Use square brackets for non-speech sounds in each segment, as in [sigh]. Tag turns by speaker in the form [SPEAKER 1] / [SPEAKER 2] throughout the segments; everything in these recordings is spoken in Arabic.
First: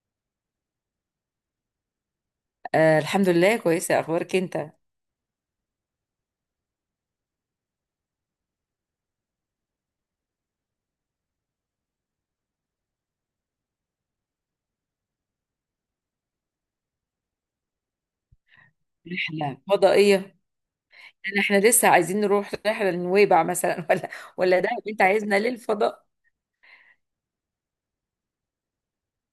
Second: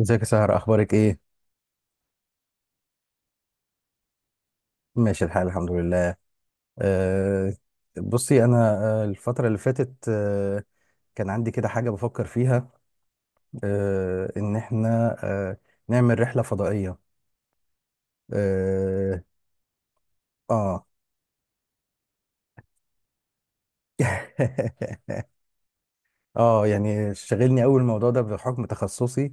[SPEAKER 1] ازيك يا سهر، اخبارك ايه؟
[SPEAKER 2] آه، الحمد لله، كويسة. أخبارك أنت؟
[SPEAKER 1] ماشي الحال، الحمد لله. أه بصي انا. الفتره اللي فاتت، كان عندي كده حاجه بفكر فيها، ان احنا نعمل رحله فضائيه. اه,
[SPEAKER 2] رحلة فضائية؟
[SPEAKER 1] آه.
[SPEAKER 2] إحنا لسه عايزين نروح رحلة لنويبع مثلا [laughs] ولا ده أنت
[SPEAKER 1] [laughs]
[SPEAKER 2] عايزنا للفضاء؟
[SPEAKER 1] اه يعني شاغلني قوي الموضوع ده بحكم تخصصي.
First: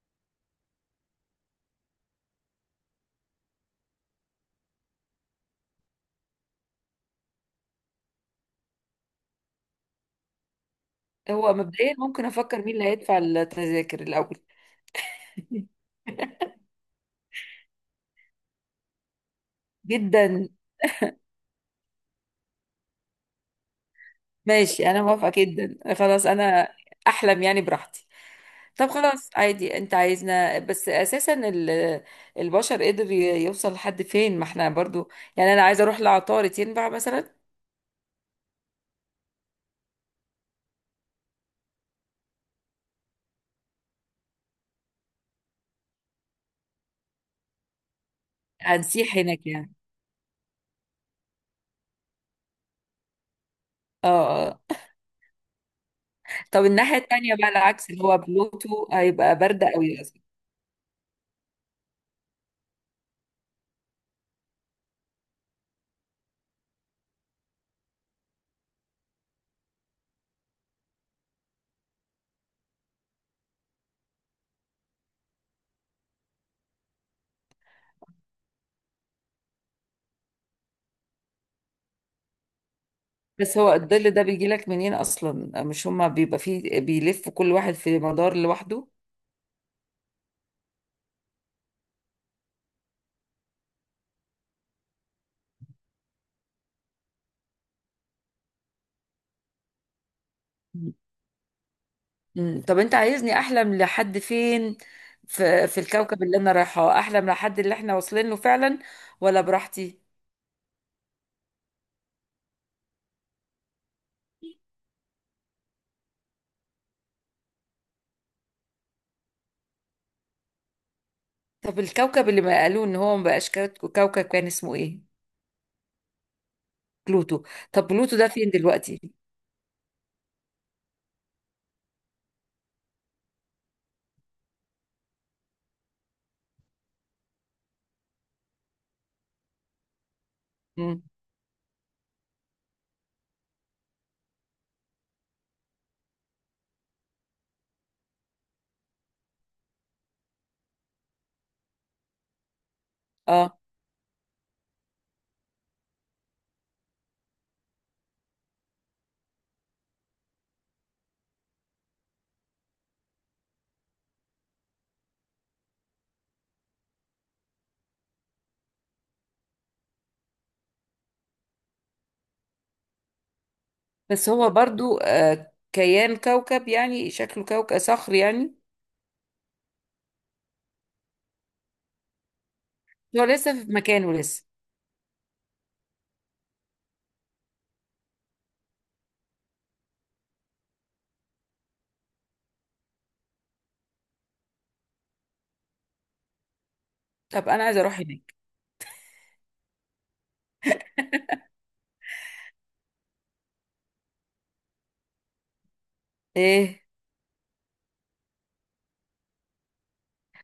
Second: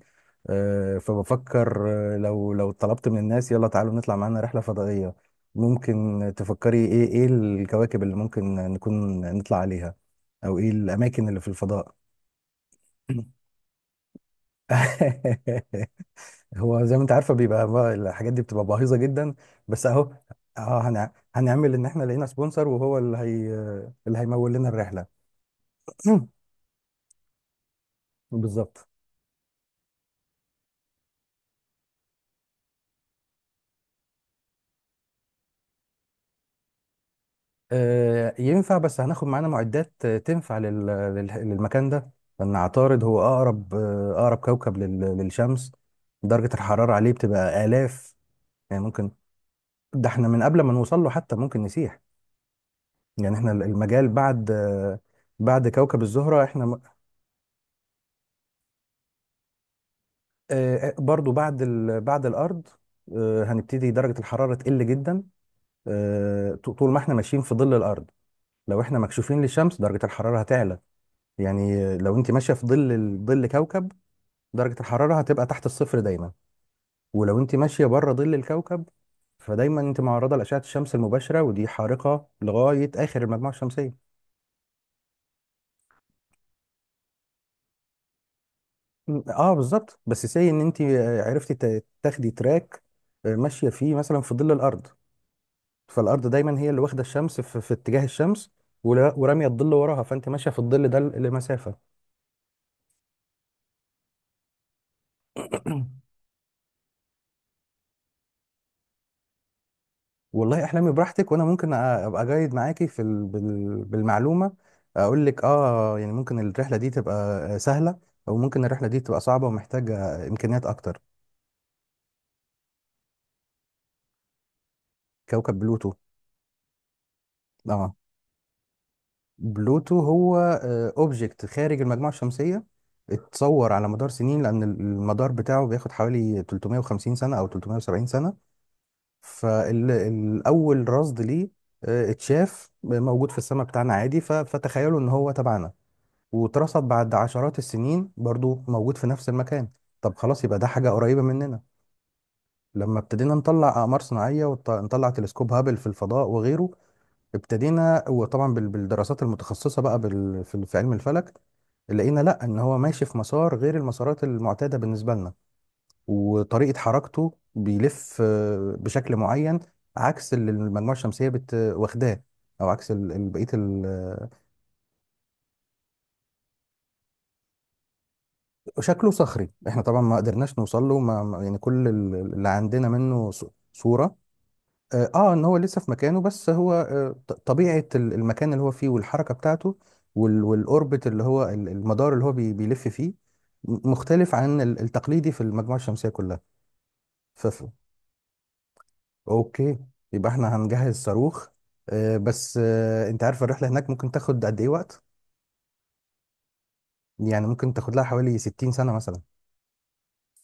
[SPEAKER 1] فبفكر، لو طلبت من الناس يلا تعالوا نطلع معانا رحلة فضائية، ممكن تفكري ايه الكواكب اللي ممكن نكون نطلع عليها، او ايه الاماكن اللي في
[SPEAKER 2] هو مبدئيا،
[SPEAKER 1] الفضاء؟
[SPEAKER 2] ممكن أفكر مين اللي هيدفع التذاكر الأول.
[SPEAKER 1] [laughs] هو زي ما انت عارفه بيبقى بقى الحاجات دي بتبقى باهظه جدا، بس اهو.
[SPEAKER 2] جدا.
[SPEAKER 1] اه هنعمل ان احنا لقينا سبونسر وهو اللي هي اللي هيمول لنا
[SPEAKER 2] ماشي، أنا
[SPEAKER 1] الرحله.
[SPEAKER 2] موافقة جدا، خلاص
[SPEAKER 1] [clears throat]
[SPEAKER 2] أنا أحلم يعني براحتي.
[SPEAKER 1] بالظبط.
[SPEAKER 2] طب خلاص، عادي، أنت عايزنا بس أساسا البشر قدر يوصل لحد فين، ما إحنا برضو. يعني أنا عايزة أروح لعطارد، ينفع مثلا؟
[SPEAKER 1] ينفع، بس هناخد معانا معدات تنفع للمكان ده، لأن عطارد هو أقرب، أقرب كوكب للشمس. درجة الحرارة عليه بتبقى آلاف. يعني ممكن،
[SPEAKER 2] هنسيح هناك يعني؟
[SPEAKER 1] ده احنا من قبل ما نوصل له حتى ممكن نسيح. يعني احنا
[SPEAKER 2] اه،
[SPEAKER 1] المجال بعد
[SPEAKER 2] آه.
[SPEAKER 1] بعد كوكب الزهرة
[SPEAKER 2] طب
[SPEAKER 1] احنا
[SPEAKER 2] الناحية التانية بقى، العكس، اللي هو بلوتو هيبقى برد قوي للأسف.
[SPEAKER 1] برضو بعد بعد الأرض هنبتدي درجة الحرارة تقل جدا. طول ما احنا ماشيين في ظل الأرض، لو احنا مكشوفين للشمس درجة الحرارة هتعلى. يعني لو انت ماشيه في ظل ظل كوكب، درجه الحراره هتبقى تحت الصفر دايما. ولو انت ماشيه بره ظل الكوكب فدايما انت معرضه لاشعه الشمس المباشره، ودي حارقه لغايه اخر المجموعه
[SPEAKER 2] بس هو الظل
[SPEAKER 1] الشمسيه.
[SPEAKER 2] ده بيجي لك منين أصلا؟ مش هما بيبقى فيه بيلف كل واحد في مدار لوحده؟
[SPEAKER 1] اه بالظبط. بس سي ان انت عرفتي تاخدي تراك ماشيه فيه مثلا في ظل الارض، فالارض دايما هي اللي واخده الشمس في اتجاه الشمس، وراميه الظل وراها، فانت ماشيه في الظل ده لمسافه.
[SPEAKER 2] مم. طب أنت عايزني أحلم لحد فين؟ في
[SPEAKER 1] [clears throat]
[SPEAKER 2] الكوكب اللي أنا رايحاه، أحلم لحد اللي إحنا واصلين له فعلا؟ ولا براحتي؟
[SPEAKER 1] والله احلامي براحتك، وانا ممكن ابقى جايد معاكي في ال... بال... بالمعلومه، اقول لك اه. يعني ممكن الرحله دي تبقى سهله، او ممكن الرحله دي تبقى صعبه ومحتاجه امكانيات اكتر.
[SPEAKER 2] طب الكوكب اللي ما قالوه إن هو ما بقاش كوكب، كان اسمه إيه؟
[SPEAKER 1] كوكب بلوتو.
[SPEAKER 2] بلوتو. طب
[SPEAKER 1] اه.
[SPEAKER 2] بلوتو ده فين دلوقتي؟
[SPEAKER 1] بلوتو هو اوبجكت خارج المجموعه الشمسيه، اتصور على مدار سنين لان المدار بتاعه بياخد حوالي 350 سنه او 370 سنه. فالاول
[SPEAKER 2] مم.
[SPEAKER 1] رصد ليه، اتشاف موجود في السماء بتاعنا عادي، ف... فتخيلوا ان هو تبعنا واترصد بعد عشرات السنين برضو موجود في نفس المكان. طب خلاص يبقى ده حاجة قريبة مننا. لما ابتدينا
[SPEAKER 2] آه.
[SPEAKER 1] نطلع أقمار صناعية ونطلع تلسكوب هابل في الفضاء وغيره ابتدينا، وطبعا بالدراسات المتخصصة بقى في علم الفلك، لقينا لا ان هو ماشي في مسار غير المسارات المعتاده بالنسبه لنا. وطريقه حركته بيلف بشكل معين عكس اللي المجموعه الشمسيه واخداه، او عكس بقيه.
[SPEAKER 2] بس هو برضو كيان كوكب، يعني شكله كوكب صخر يعني.
[SPEAKER 1] شكله صخري. احنا طبعا ما قدرناش نوصل له، يعني كل اللي عندنا
[SPEAKER 2] هو
[SPEAKER 1] منه
[SPEAKER 2] لسه في مكانه
[SPEAKER 1] صورة.
[SPEAKER 2] لسه؟
[SPEAKER 1] اه ان هو لسه في مكانه، بس هو طبيعة المكان اللي هو فيه والحركة بتاعته والاوربت اللي هو المدار اللي هو بيلف فيه مختلف عن التقليدي في المجموعة الشمسية كلها.
[SPEAKER 2] طب
[SPEAKER 1] فف
[SPEAKER 2] انا عايزه اروح هناك.
[SPEAKER 1] اوكي، يبقى احنا هنجهز صاروخ، بس انت عارف الرحلة هناك ممكن تاخد قد ايه وقت؟
[SPEAKER 2] ايه؟
[SPEAKER 1] يعني ممكن تاخد لها حوالي 60 سنة مثلا.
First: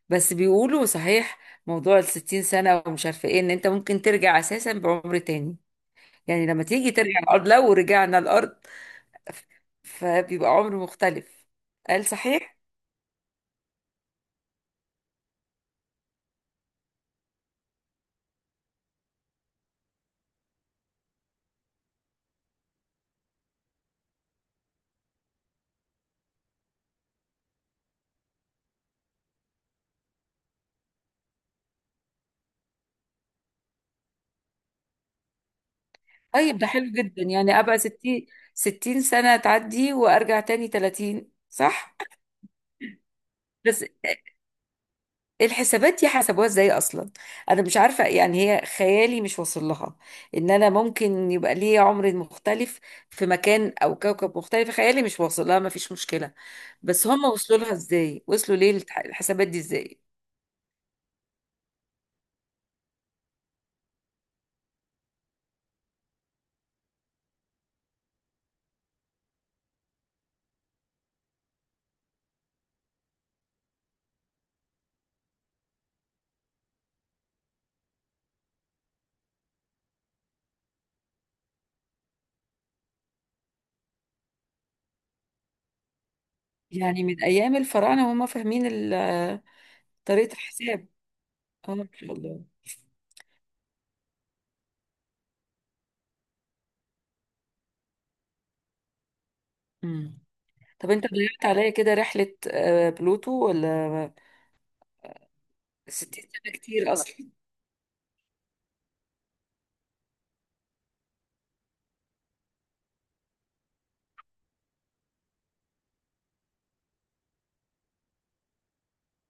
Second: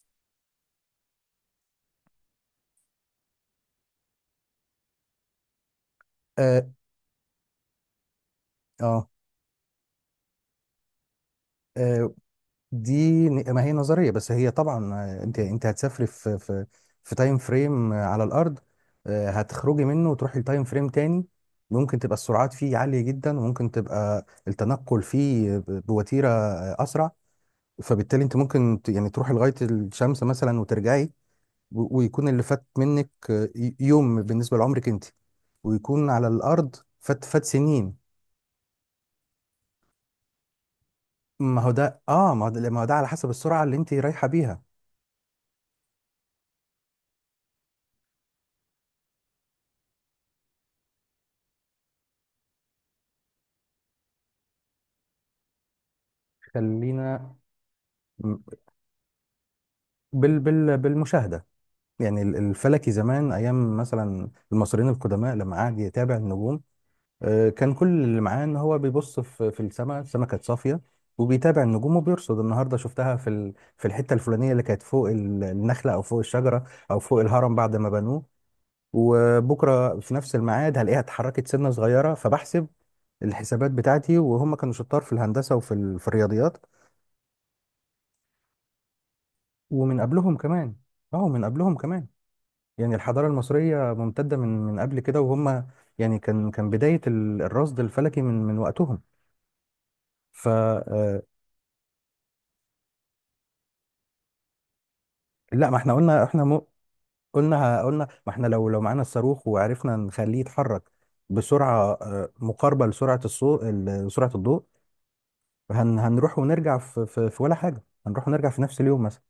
[SPEAKER 2] بس بيقولوا صحيح، موضوع الستين سنه ومش عارفه ايه، ان انت ممكن ترجع اساسا بعمر تاني. يعني لما
[SPEAKER 1] اه
[SPEAKER 2] تيجي ترجع الارض، لو رجعنا الارض.
[SPEAKER 1] اه.
[SPEAKER 2] ف- فبيبقى عمر مختلف. قال
[SPEAKER 1] آه،
[SPEAKER 2] صحيح.
[SPEAKER 1] دي ما هي نظريه، بس هي طبعا انت هتسافري في تايم فريم على الارض، هتخرجي منه وتروحي لتايم فريم تاني ممكن تبقى السرعات فيه عاليه جدا، وممكن تبقى التنقل فيه بوتيره اسرع. فبالتالي انت ممكن يعني تروحي لغايه الشمس مثلا وترجعي، ويكون اللي فات منك يوم بالنسبه لعمرك انت، ويكون على
[SPEAKER 2] طيب ده
[SPEAKER 1] الارض
[SPEAKER 2] حلو جدا،
[SPEAKER 1] فات
[SPEAKER 2] يعني ابقى
[SPEAKER 1] سنين.
[SPEAKER 2] ستين سنه تعدي وارجع تاني تلاتين،
[SPEAKER 1] ما هو
[SPEAKER 2] صح؟
[SPEAKER 1] ده اه، ما هو ده على حسب السرعه اللي
[SPEAKER 2] بس
[SPEAKER 1] انت رايحه بيها.
[SPEAKER 2] الحسابات دي حسبوها ازاي اصلا؟ انا مش عارفه يعني، هي خيالي مش واصل لها. ان انا ممكن يبقى لي عمر مختلف في مكان او كوكب مختلف، خيالي مش واصل لها، ما فيش مشكله. بس هم
[SPEAKER 1] خلينا
[SPEAKER 2] وصلوا لها ازاي، وصلوا ليه الحسابات دي ازاي؟
[SPEAKER 1] بالمشاهده. يعني الفلكي زمان، ايام مثلا المصريين القدماء لما قعد يتابع النجوم، كان كل اللي معاه ان هو بيبص في السماء، السماء كانت صافيه وبيتابع النجوم وبيرصد، النهارده شفتها في في الحته الفلانيه اللي كانت فوق النخله او فوق الشجره او فوق الهرم بعد ما بنوه، وبكره في نفس الميعاد هلاقيها اتحركت سنه صغيره، فبحسب الحسابات بتاعتي. وهم كانوا شطار في الهندسه وفي في الرياضيات.
[SPEAKER 2] يعني من ايام الفراعنه وهم فاهمين
[SPEAKER 1] ومن
[SPEAKER 2] طريقه
[SPEAKER 1] قبلهم كمان،
[SPEAKER 2] الحساب.
[SPEAKER 1] اه من
[SPEAKER 2] اه،
[SPEAKER 1] قبلهم
[SPEAKER 2] ما
[SPEAKER 1] كمان.
[SPEAKER 2] شاء الله.
[SPEAKER 1] يعني الحضارة المصرية ممتدة من قبل كده، وهم يعني كان بداية الرصد الفلكي من وقتهم.
[SPEAKER 2] امم.
[SPEAKER 1] ف
[SPEAKER 2] طب انت
[SPEAKER 1] آه،
[SPEAKER 2] ضيعت عليا كده رحله بلوتو، ولا
[SPEAKER 1] لا ما احنا قلنا
[SPEAKER 2] 60
[SPEAKER 1] احنا
[SPEAKER 2] سنه
[SPEAKER 1] مو،
[SPEAKER 2] كتير اصلا؟
[SPEAKER 1] قلنا ما احنا لو معانا الصاروخ وعرفنا نخليه يتحرك بسرعة مقاربة لسرعة الصوت، سرعة الضوء، هنروح ونرجع في في في ولا حاجة، هنروح ونرجع في نفس اليوم مثلا.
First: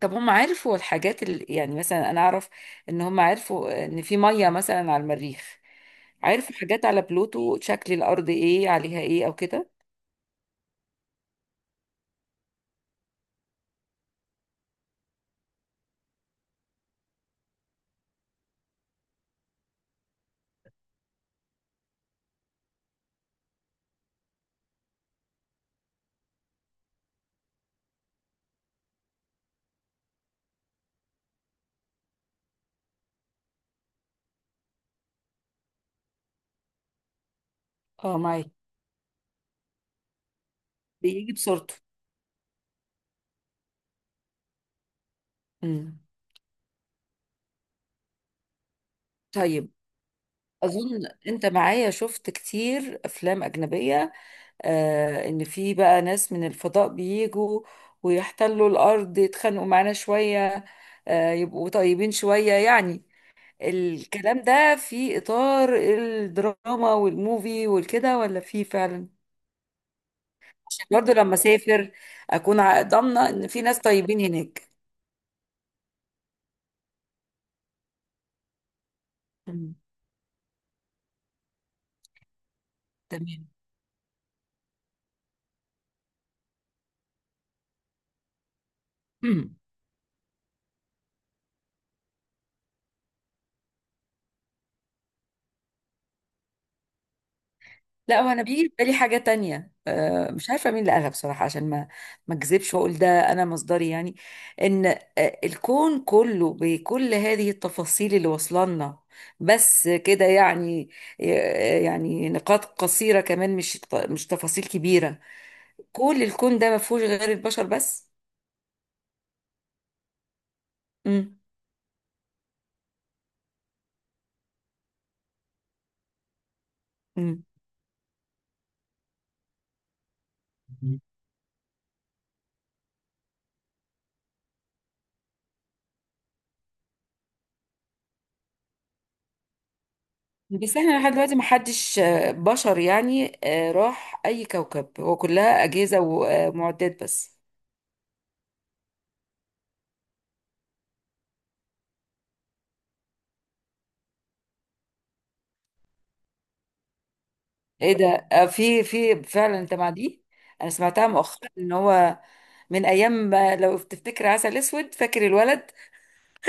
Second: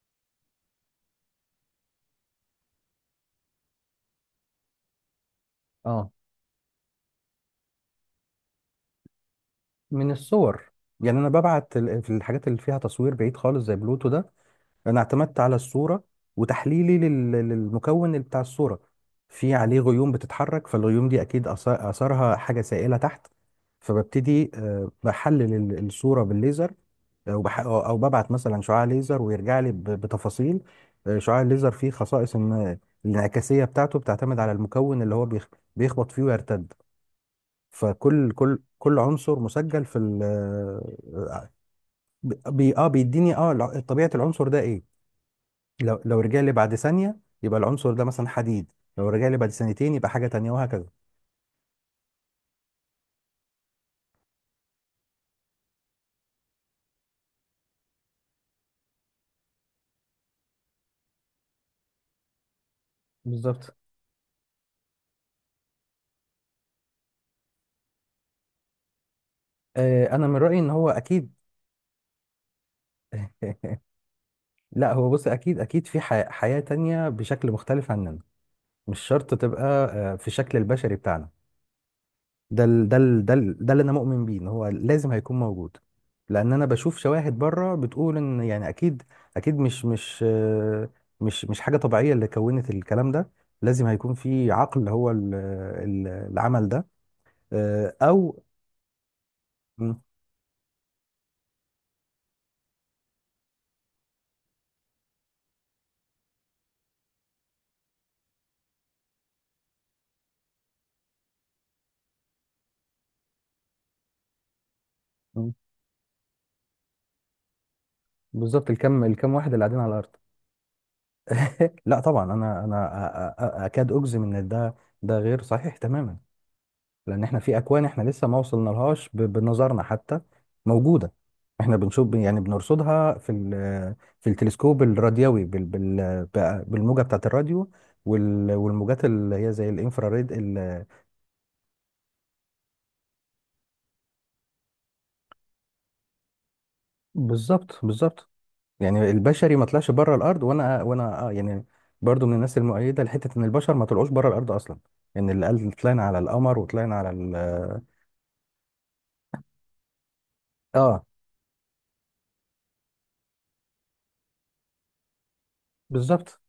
[SPEAKER 2] طب هم عرفوا الحاجات اللي يعني، مثلا انا اعرف ان هم عرفوا ان في ميه مثلا على المريخ.
[SPEAKER 1] اه.
[SPEAKER 2] عرفوا حاجات على بلوتو، شكل الارض ايه، عليها ايه، او كده؟
[SPEAKER 1] من الصور. يعني انا ببعت في الحاجات اللي فيها تصوير بعيد خالص زي بلوتو ده انا اعتمدت على الصوره، وتحليلي للمكون اللي بتاع الصوره. في عليه غيوم بتتحرك، فالغيوم دي اكيد اثرها حاجه سائله تحت. فببتدي بحلل الصوره بالليزر، او بح- او أو ببعت مثلا شعاع ليزر، ويرجع لي بتفاصيل. شعاع الليزر فيه خصائص ان الانعكاسيه بتاعته بتعتمد على المكون اللي هو بيخبط فيه ويرتد.
[SPEAKER 2] اه،
[SPEAKER 1] فكل
[SPEAKER 2] معاك.
[SPEAKER 1] كل كل عنصر مسجل في ال.
[SPEAKER 2] بيجي بصورته.
[SPEAKER 1] بي اه، بيديني اه طبيعه العنصر ده ايه. لو
[SPEAKER 2] امم.
[SPEAKER 1] لو رجع لي بعد ثانية يبقى العنصر ده مثلا حديد، لو رجع لي بعد
[SPEAKER 2] طيب.
[SPEAKER 1] ثانيتين يبقى حاجة تانية، وهكذا.
[SPEAKER 2] اظن انت معايا شفت كتير افلام اجنبيه، آه، ان في بقى ناس من الفضاء بيجوا ويحتلوا الارض، يتخانقوا معانا شويه، آه، يبقوا طيبين شويه يعني.
[SPEAKER 1] بالظبط.
[SPEAKER 2] الكلام ده في إطار الدراما والموفي والكده، ولا في فعلا؟
[SPEAKER 1] انا من رأيي ان
[SPEAKER 2] عشان
[SPEAKER 1] هو
[SPEAKER 2] برضه
[SPEAKER 1] اكيد.
[SPEAKER 2] لما أسافر أكون ضامنة إن في ناس
[SPEAKER 1] [laughs]
[SPEAKER 2] طيبين هناك.
[SPEAKER 1] لا هو بص، اكيد اكيد في حياة تانية بشكل مختلف عننا، مش شرط تبقى
[SPEAKER 2] مم.
[SPEAKER 1] في الشكل البشري بتاعنا.
[SPEAKER 2] تمام.
[SPEAKER 1] ده اللي انا مؤمن بيه ان هو لازم هيكون موجود. لان انا بشوف شواهد بره بتقول ان يعني اكيد،
[SPEAKER 2] مم.
[SPEAKER 1] اكيد مش مش حاجة طبيعية اللي كونت الكلام ده. لازم هيكون في عقل هو ال- العمل ده،
[SPEAKER 2] لا،
[SPEAKER 1] او
[SPEAKER 2] وأنا بيجي في بالي حاجة تانية،
[SPEAKER 1] م-
[SPEAKER 2] مش عارفة مين اللي قالها بصراحة، عشان ما أكذبش وأقول ده أنا مصدري يعني. إن الكون كله بكل هذه التفاصيل اللي وصلنا، بس كده يعني، يعني نقاط قصيرة كمان، مش تفاصيل كبيرة.
[SPEAKER 1] م-
[SPEAKER 2] كل الكون ده ما فيهوش غير البشر بس.
[SPEAKER 1] بالظبط. الكم واحد اللي قاعدين على الارض.
[SPEAKER 2] امم.
[SPEAKER 1] [laughs] لا طبعا انا اكاد اجزم ان ده غير صحيح تماما. لان احنا
[SPEAKER 2] مم.
[SPEAKER 1] في اكوان احنا لسه ما وصلنا لهاش بنظرنا حتى. موجوده. احنا بنشوف يعني بنرصدها في التلسكوب الراديوي بالموجه بتاعه الراديو والموجات اللي هي زي الانفراريد
[SPEAKER 2] بس احنا لحد دلوقتي ما حدش بشر يعني راح اي كوكب، هو كلها اجهزه ومعدات بس.
[SPEAKER 1] بالظبط بالظبط. يعني البشري ما طلعش بره الارض، وانا آه يعني برضو من الناس المؤيده لحته ان البشر ما طلعوش بره الارض اصلا. ان اللي قال طلعنا على القمر وطلعنا على ال،
[SPEAKER 2] ايه ده؟ في فعلا انت مع دي؟ انا
[SPEAKER 1] اه
[SPEAKER 2] سمعتها مؤخرا ان هو من ايام لو تفتكر عسل اسود، فاكر الولد؟
[SPEAKER 1] بالظبط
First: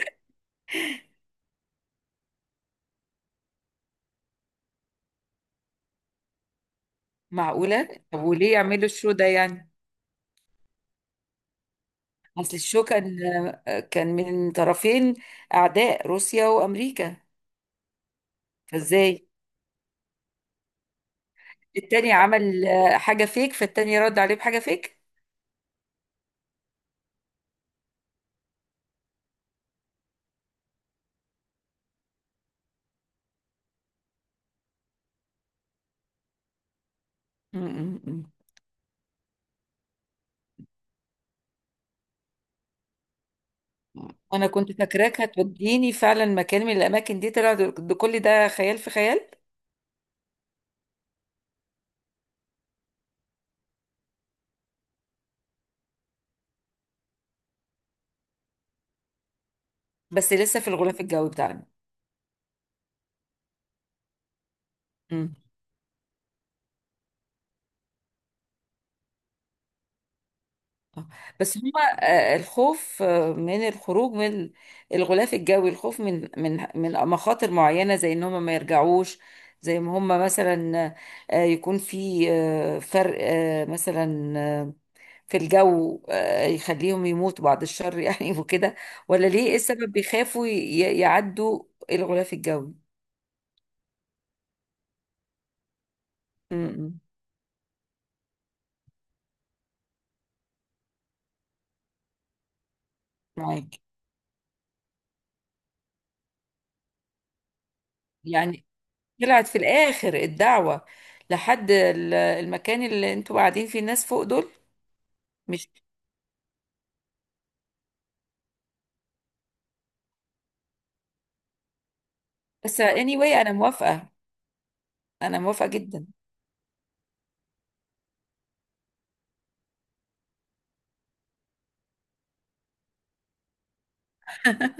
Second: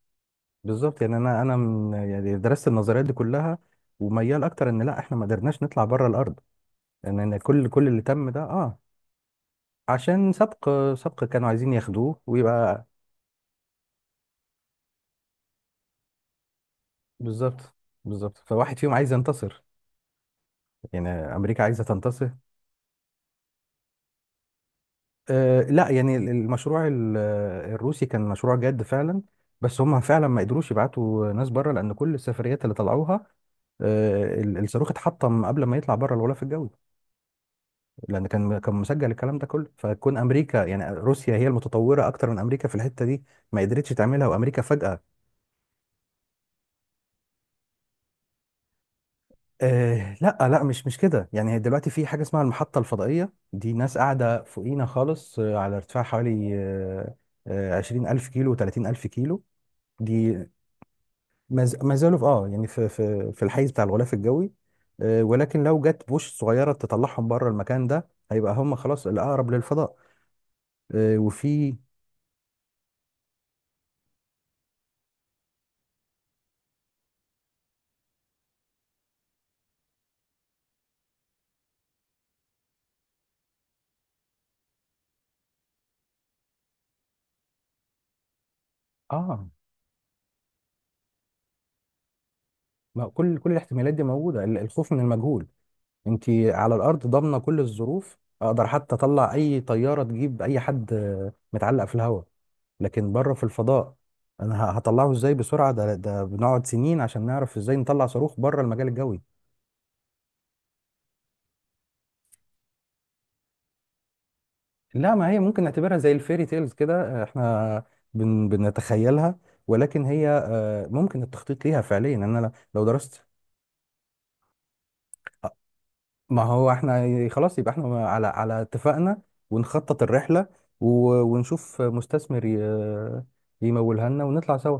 [SPEAKER 1] بالظبط. يعني انا من، يعني درست النظريات دي كلها وميال اكتر ان لا احنا ما قدرناش نطلع بره الارض، يعني ان كل اللي
[SPEAKER 2] معقوله؟ طب
[SPEAKER 1] تم ده
[SPEAKER 2] وليه
[SPEAKER 1] اه.
[SPEAKER 2] يعملوا الشو ده يعني؟
[SPEAKER 1] عشان سبق، سبق كانوا عايزين ياخدوه
[SPEAKER 2] اصل الشو
[SPEAKER 1] ويبقى.
[SPEAKER 2] كان من طرفين، اعداء، روسيا وامريكا.
[SPEAKER 1] بالظبط بالظبط، فواحد فيهم عايز
[SPEAKER 2] فازاي؟
[SPEAKER 1] ينتصر. يعني امريكا عايزه
[SPEAKER 2] التاني
[SPEAKER 1] تنتصر.
[SPEAKER 2] عمل حاجة فيك، فالتاني رد عليه بحاجة فيك.
[SPEAKER 1] آه لا، يعني المشروع الروسي كان مشروع جاد فعلا، بس هم فعلا ما قدروش يبعتوا ناس بره لان كل السفريات اللي طلعوها الصاروخ اتحطم قبل ما يطلع بره الغلاف الجوي.
[SPEAKER 2] م- م-
[SPEAKER 1] لان كان مسجل الكلام ده كله، فكون امريكا يعني روسيا هي المتطوره اكتر من امريكا في الحته دي ما قدرتش
[SPEAKER 2] م.
[SPEAKER 1] تعملها،
[SPEAKER 2] أنا
[SPEAKER 1] وامريكا
[SPEAKER 2] كنت
[SPEAKER 1] فجاه.
[SPEAKER 2] فاكراك هتوديني فعلا مكان من الأماكن دي، طلع ده كل ده خيال في خيال.
[SPEAKER 1] آه لا لا مش كده. يعني دلوقتي في حاجه اسمها المحطه الفضائيه، دي ناس قاعده فوقينا خالص على ارتفاع حوالي آه آه، 20000 كيلو، 30000 كيلو.
[SPEAKER 2] بس
[SPEAKER 1] دي
[SPEAKER 2] لسه في الغلاف الجوي بتاعنا؟
[SPEAKER 1] ما زالوا في اه يعني في الحيز بتاع الغلاف الجوي،
[SPEAKER 2] م.
[SPEAKER 1] ولكن لو جت بوش صغيره تطلعهم بره المكان ده هيبقى هم خلاص الاقرب للفضاء.
[SPEAKER 2] آه. بس
[SPEAKER 1] وفي
[SPEAKER 2] هما الخوف من الخروج من الغلاف الجوي، الخوف من مخاطر معينة زي إن هما ما يرجعوش، زي ما هما مثلا يكون في فرق مثلا في الجو، يخليهم يموتوا بعد الشر يعني [laughs] وكده، ولا
[SPEAKER 1] اه،
[SPEAKER 2] ليه؟ ايه السبب بيخافوا يعدوا الغلاف الجوي؟
[SPEAKER 1] ما كل كل الاحتمالات دي موجوده، الخوف من المجهول. انت على
[SPEAKER 2] امم.
[SPEAKER 1] الارض ضامنه كل الظروف، اقدر حتى اطلع اي طياره تجيب اي حد متعلق في الهواء. لكن بره في
[SPEAKER 2] معاك.
[SPEAKER 1] الفضاء انا هطلعه ازاي بسرعه؟ ده بنقعد سنين عشان نعرف ازاي نطلع صاروخ بره
[SPEAKER 2] يعني
[SPEAKER 1] المجال الجوي.
[SPEAKER 2] طلعت في الاخر الدعوة لحد المكان اللي انتوا قاعدين فيه، الناس فوق دول؟
[SPEAKER 1] لا ما هي ممكن
[SPEAKER 2] مش.
[SPEAKER 1] نعتبرها زي الفيري تيلز كده. احنا بنتخيلها، ولكن هي ممكن التخطيط ليها فعليا. يعني انا
[SPEAKER 2] [laughs] بس
[SPEAKER 1] لو درست.
[SPEAKER 2] anyway انا موافقة، انا
[SPEAKER 1] آه،
[SPEAKER 2] موافقة جدا.
[SPEAKER 1] ما هو احنا خلاص يبقى احنا على اتفاقنا، ونخطط الرحلة، ونشوف مستثمر يمولها لنا ونطلع سوا.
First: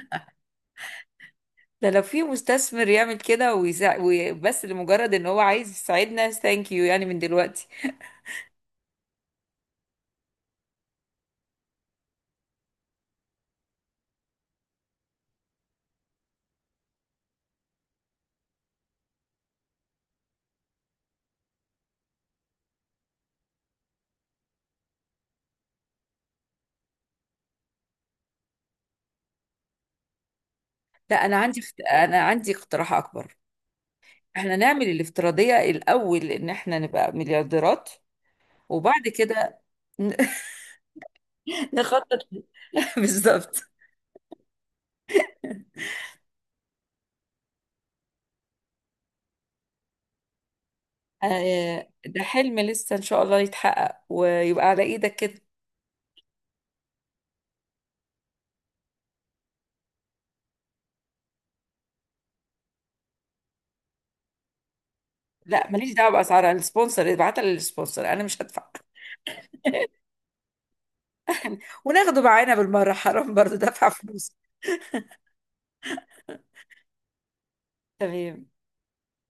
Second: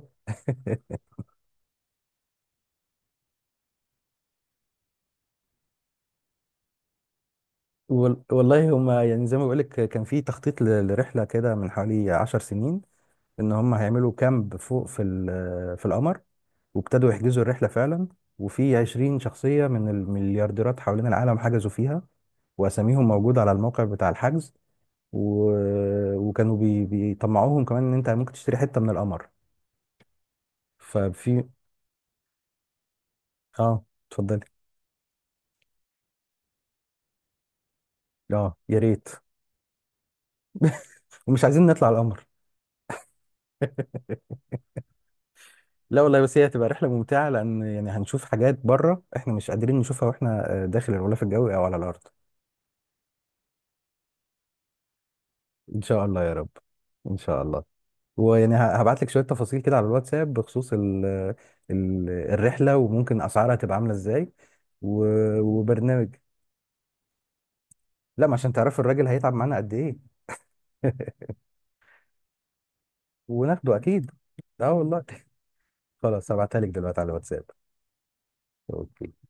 [SPEAKER 2] ده لو في مستثمر يعمل كده بس لمجرد ان هو عايز يساعدنا، ثانك يو يعني من دلوقتي.
[SPEAKER 1] والله هما يعني زي ما بقولك كان في تخطيط لرحلة كده من حوالي 10 سنين ان هم هيعملوا كامب فوق في في القمر، وابتدوا يحجزوا الرحلة فعلا، وفي 20 شخصية من المليارديرات حوالين العالم حجزوا فيها وأساميهم موجودة على الموقع بتاع الحجز و... وكانوا بي... بيطمعوهم كمان إن أنت ممكن تشتري حتة من القمر.
[SPEAKER 2] لا، انا
[SPEAKER 1] ففي
[SPEAKER 2] عندي اخت- انا عندي اقتراح اكبر.
[SPEAKER 1] آه، اتفضلي.
[SPEAKER 2] احنا نعمل الافتراضية الأول، إن احنا نبقى مليارديرات،
[SPEAKER 1] آه يا ريت.
[SPEAKER 2] وبعد كده ن-
[SPEAKER 1] ومش عايزين
[SPEAKER 2] [laughs]
[SPEAKER 1] نطلع
[SPEAKER 2] نخطط
[SPEAKER 1] القمر.
[SPEAKER 2] [laughs] بالظبط.
[SPEAKER 1] [laughs] لا والله، بس هي هتبقى رحلة ممتعة لأن يعني هنشوف حاجات بره إحنا مش قادرين نشوفها وإحنا داخل الغلاف الجوي أو على الأرض.
[SPEAKER 2] ده حلم لسه إن شاء الله يتحقق، ويبقى على إيدك كده.
[SPEAKER 1] إن شاء الله يا رب، إن شاء الله. ويعني هبعت لك شويه تفاصيل كده على الواتساب بخصوص ال ال الرحله وممكن اسعارها تبقى عامله ازاي
[SPEAKER 2] لا، ماليش
[SPEAKER 1] وبرنامج.
[SPEAKER 2] دعوة بأسعار، أنا السبونسر، ابعتها للسبونسر، أنا
[SPEAKER 1] لا، ما
[SPEAKER 2] مش
[SPEAKER 1] عشان
[SPEAKER 2] هدفع.
[SPEAKER 1] تعرفي الراجل هيتعب معانا قد ايه. [laughs]
[SPEAKER 2] وناخده معانا بالمرة، حرام برضه
[SPEAKER 1] وناخده
[SPEAKER 2] دفع
[SPEAKER 1] اكيد،
[SPEAKER 2] فلوس.
[SPEAKER 1] اه والله. خلاص هبعتها لك دلوقتي على الواتساب.
[SPEAKER 2] تمام.
[SPEAKER 1] اوكي.